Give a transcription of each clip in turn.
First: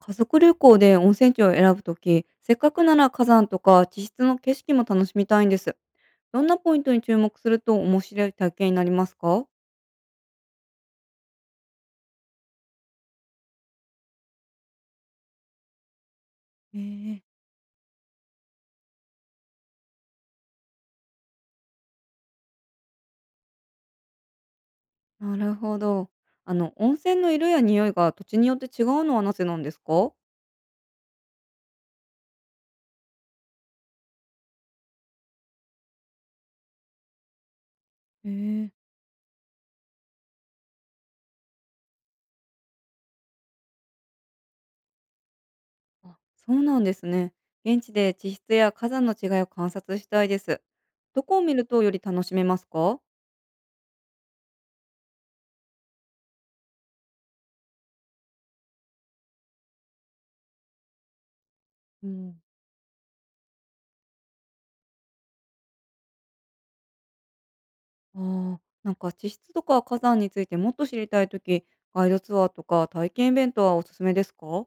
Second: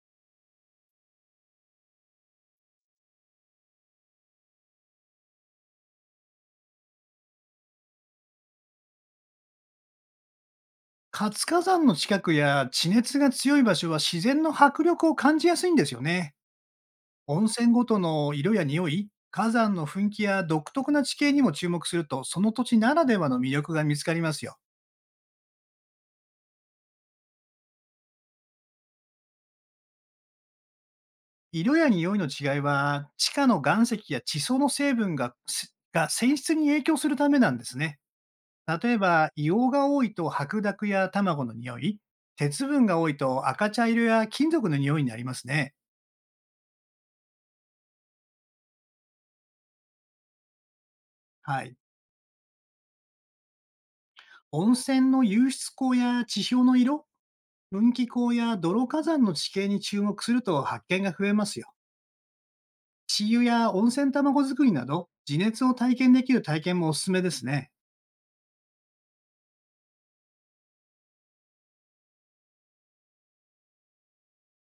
家族旅行で温泉地を選ぶとき、せっかくなら火山とか地質の景色も楽しみたいんです。どんなポイントに注目すると面白い体験になりますか？活火山の近くや地熱が強い場所は自然の迫力を感じやすいんですよね。ええ。温泉ごとの色や匂い、火山の噴気や独特な地形にも注目すると、その土地ならではの魅力が見つかりますよ。なるほど。温泉の色や匂いが土地によって違うのはなぜなんですか？色や匂いの違いは、地下の岩石や地層の成分が泉質に影響するためなんですね。ええ。例えば、硫黄が多いと白濁や卵の匂い、鉄分が多いと赤茶色や金属の匂いになりますね。あ、そうなんですね。現地で地質や火山の違いを観察したいです。どこを見はるい。とより楽しめますか？温泉の湧出口や地表の色、噴気口や泥火山の地形に注目すると発見が増えますよ。うん。地湯や温泉卵作りなど、地熱を体験できる体験もおすすめですね。ああ、地質とか火山についてもっと知りたいとき、ガイドツアーとか体験イベントはおすすめですか？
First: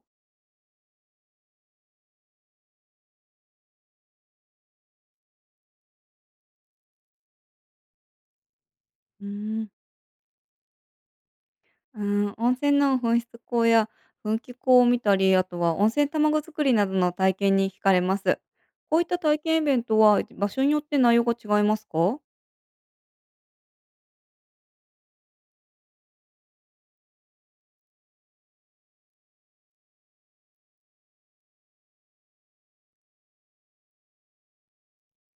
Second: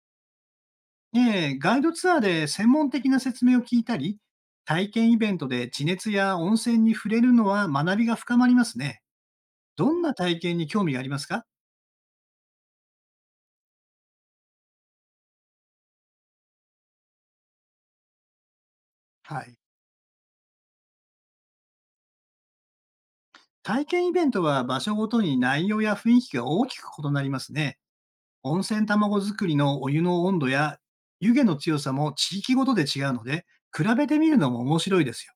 ええ、ガイドツアーで専門的な説明を聞いたり、体験イベントで地熱や温泉に触れるのは学びが深まりますね。うーん、どんな体験に興味がありますか？うーん、温泉の噴出口や噴気口を見たり、あとは温泉卵作りなどの体験に惹かれます。こういった体はい。験イベントは場所によって内容が違いますか？体験イベントは場所ごとに内容や雰囲気が大きく異なりますね。温泉卵作りのお湯の温度や湯気の強さも地域ごとで違うので、比べてみるのも面白いです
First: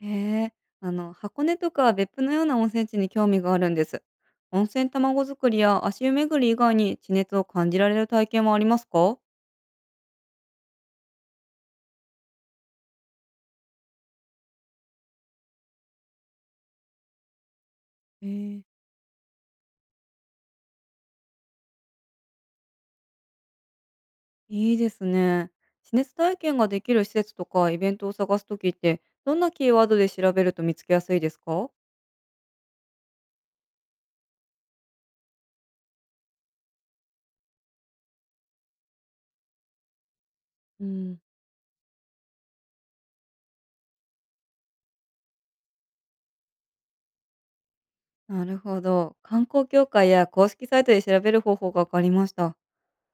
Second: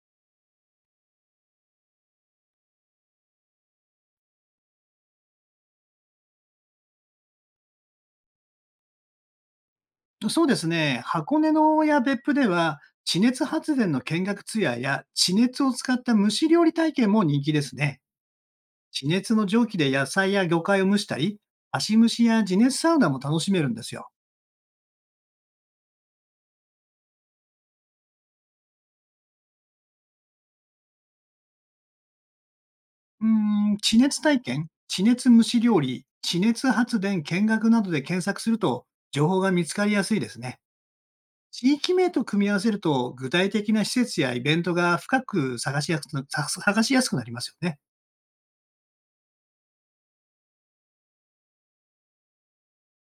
へえ。箱根とか別府のような温泉地に興味があるんです。温泉卵作りや足湯巡り以外に地熱を感じられる体験はありますか？よ。そうですね、箱根や別府では、地熱発電の見学ツアーや地熱を使った蒸し料理体験も人気ですね。へえ。地熱の蒸気で野菜や魚介を蒸したり、足蒸しや地熱サウナも楽しめるんですよ。いいですね。地熱体験ができる施設とかイベントを探すときって、どんなキーワードで調べると見つけやすいですか？うーん、地熱体験、地熱蒸し料理、地熱発電見学などで検索すると、情報が見つかりやすいですね。うん。地域名と組み合わせると、具体的な施設やイベントが深く探しやすくなりますよね。なるほど。観光協会や公式サイトで調べる方法が分かりました。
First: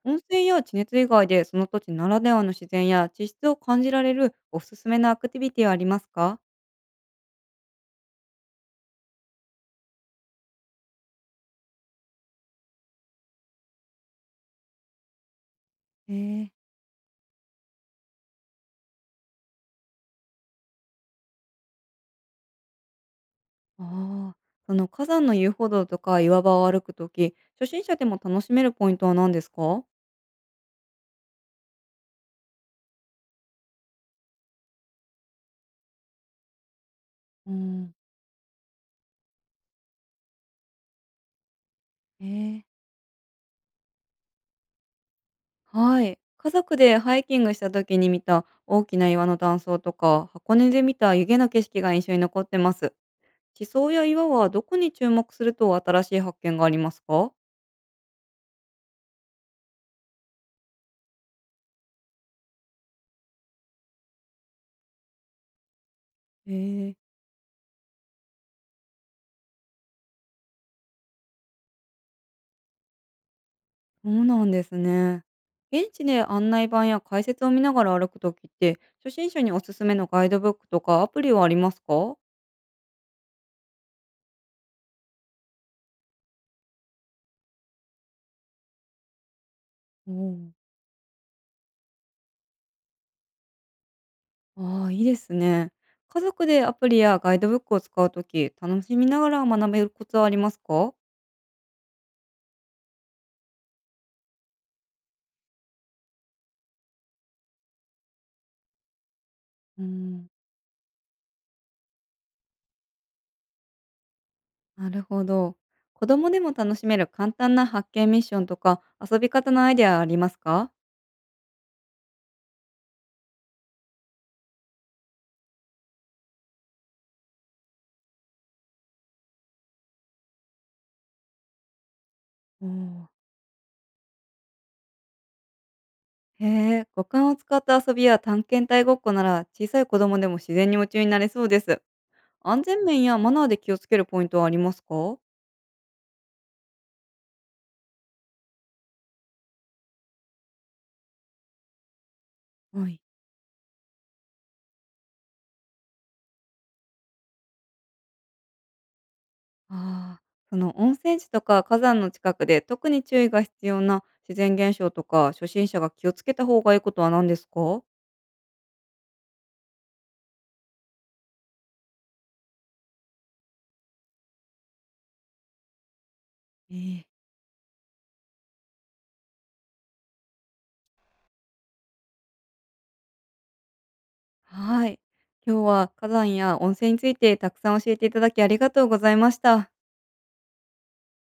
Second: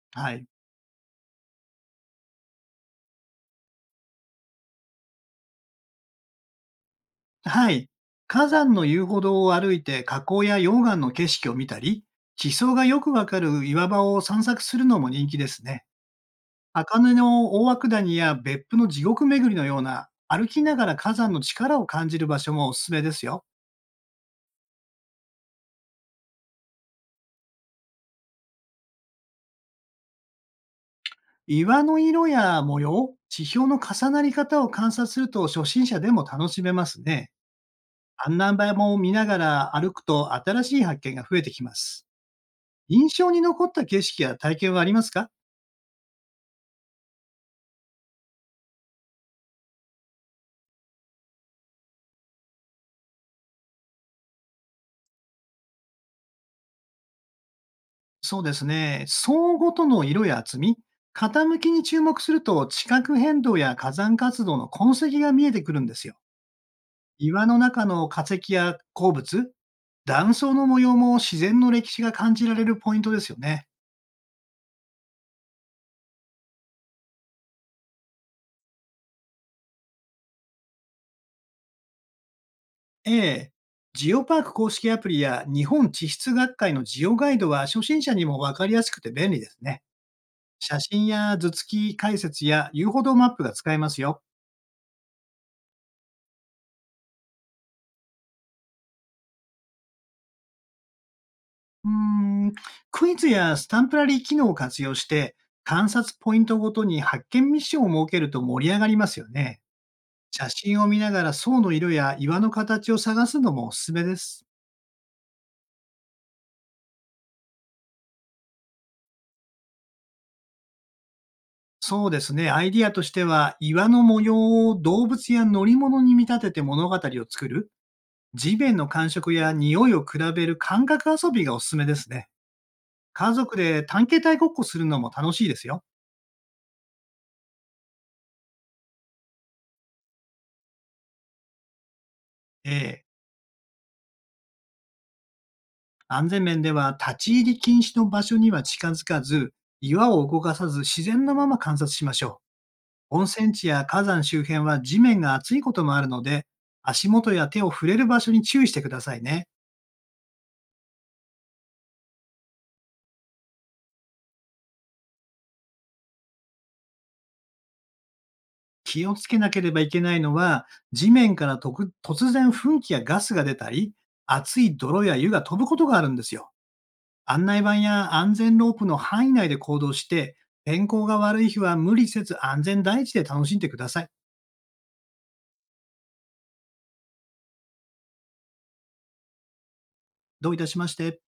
温は泉い。や地熱以外でその土地ならではの自然や地質を感じられるおすすめのアクティビティはありますか？はい。火山の遊歩道を歩いて火口や溶岩の景色を見たり、地層がよくわかる岩場を散策するのも人気ですね。えー、赤根の大涌谷や別府の地獄巡りのような、歩きながら火山の力を感じる場所もおすすめですよ。ああ、その火山の遊歩道とか岩場を歩くとき、初心者でも楽しめるポイントは何ですか？岩の色や模様、地表の重なり方を観察すると、初心者でも楽しめますね。うん。案内板も見ながら歩くと、新しい発見が増えてきます。えー印象に残った景色や体験はありますか？はい。家族でハイキングした時に見た大きな岩の断層とか、箱根で見た湯気の景色が印象に残ってます。地層や岩はどこに注目すると新しい発見がありますか？そうですね。層ごとの色や厚み、傾きに注目すると、地殻変動や火山活動の痕跡が見えてくるんですよ。へえ。岩の中の化石や鉱物、断層の模様も自然の歴史が感じられるポイントですよね。そうなんですね。現地で案内板や解説を見ながら歩くときって、初心者におすすめのガイドブックとかアプリはありますか？ええ。ジオパーク公式アプリや日本地質学会のジオガイドは、初心者にもわかりやすくて便利ですね。おー。写真や図付き解説や遊歩道マップが使えますよ。ああ、いいですね。家族でアプリやガイドブックを使うとき、楽しみながら学べるコツはありますか？うーん、クイズやスタンプラリー機能を活用して、観察ポイントごとに発見ミッションを設けると盛り上がりますよね。うん。写真を見ながら層の色や岩の形を探すのもおすすめです。なるほど。子供でも楽しめる簡単な発見ミッションとか遊び方のアイデアはありますか？そうですね。アイディアとしては、岩の模様を動物や乗り物に見立てて物語を作る、地面の感触や匂いを比べる感覚遊びがおすすめですね。おー。家族で探検隊ごっこするのも楽しいですよ。へえ、五感を使った遊びや探検隊ごっこなら小さい子供でも自然に夢中になれそうです。安全面ええ、やマナーで気をつけるポイントはありますか？安全面では立ち入り禁止の場所には近づかず、岩を動かさず自然のまま観察しましょはい。う。温泉地や火山周辺は地面が熱いこともあるので、足元や手を触れる場所に注意してくださいね。ああ、その温泉地とか火山の近くで特に注意が必要な自然現象とか初心者が気をつけた方がいいことは何ですか？気をつけなければいけないのは、地面から突然噴気やガスが出たり、熱い泥や湯が飛ぶことがあるんですよ。ええ。案内板や安全ロープの範囲内で行動して、天候が悪い日は無理せず安全第一で楽しんでください。はい。今日は火山や温泉についてたくさん教えていただきありがとうございました。どういたしまして。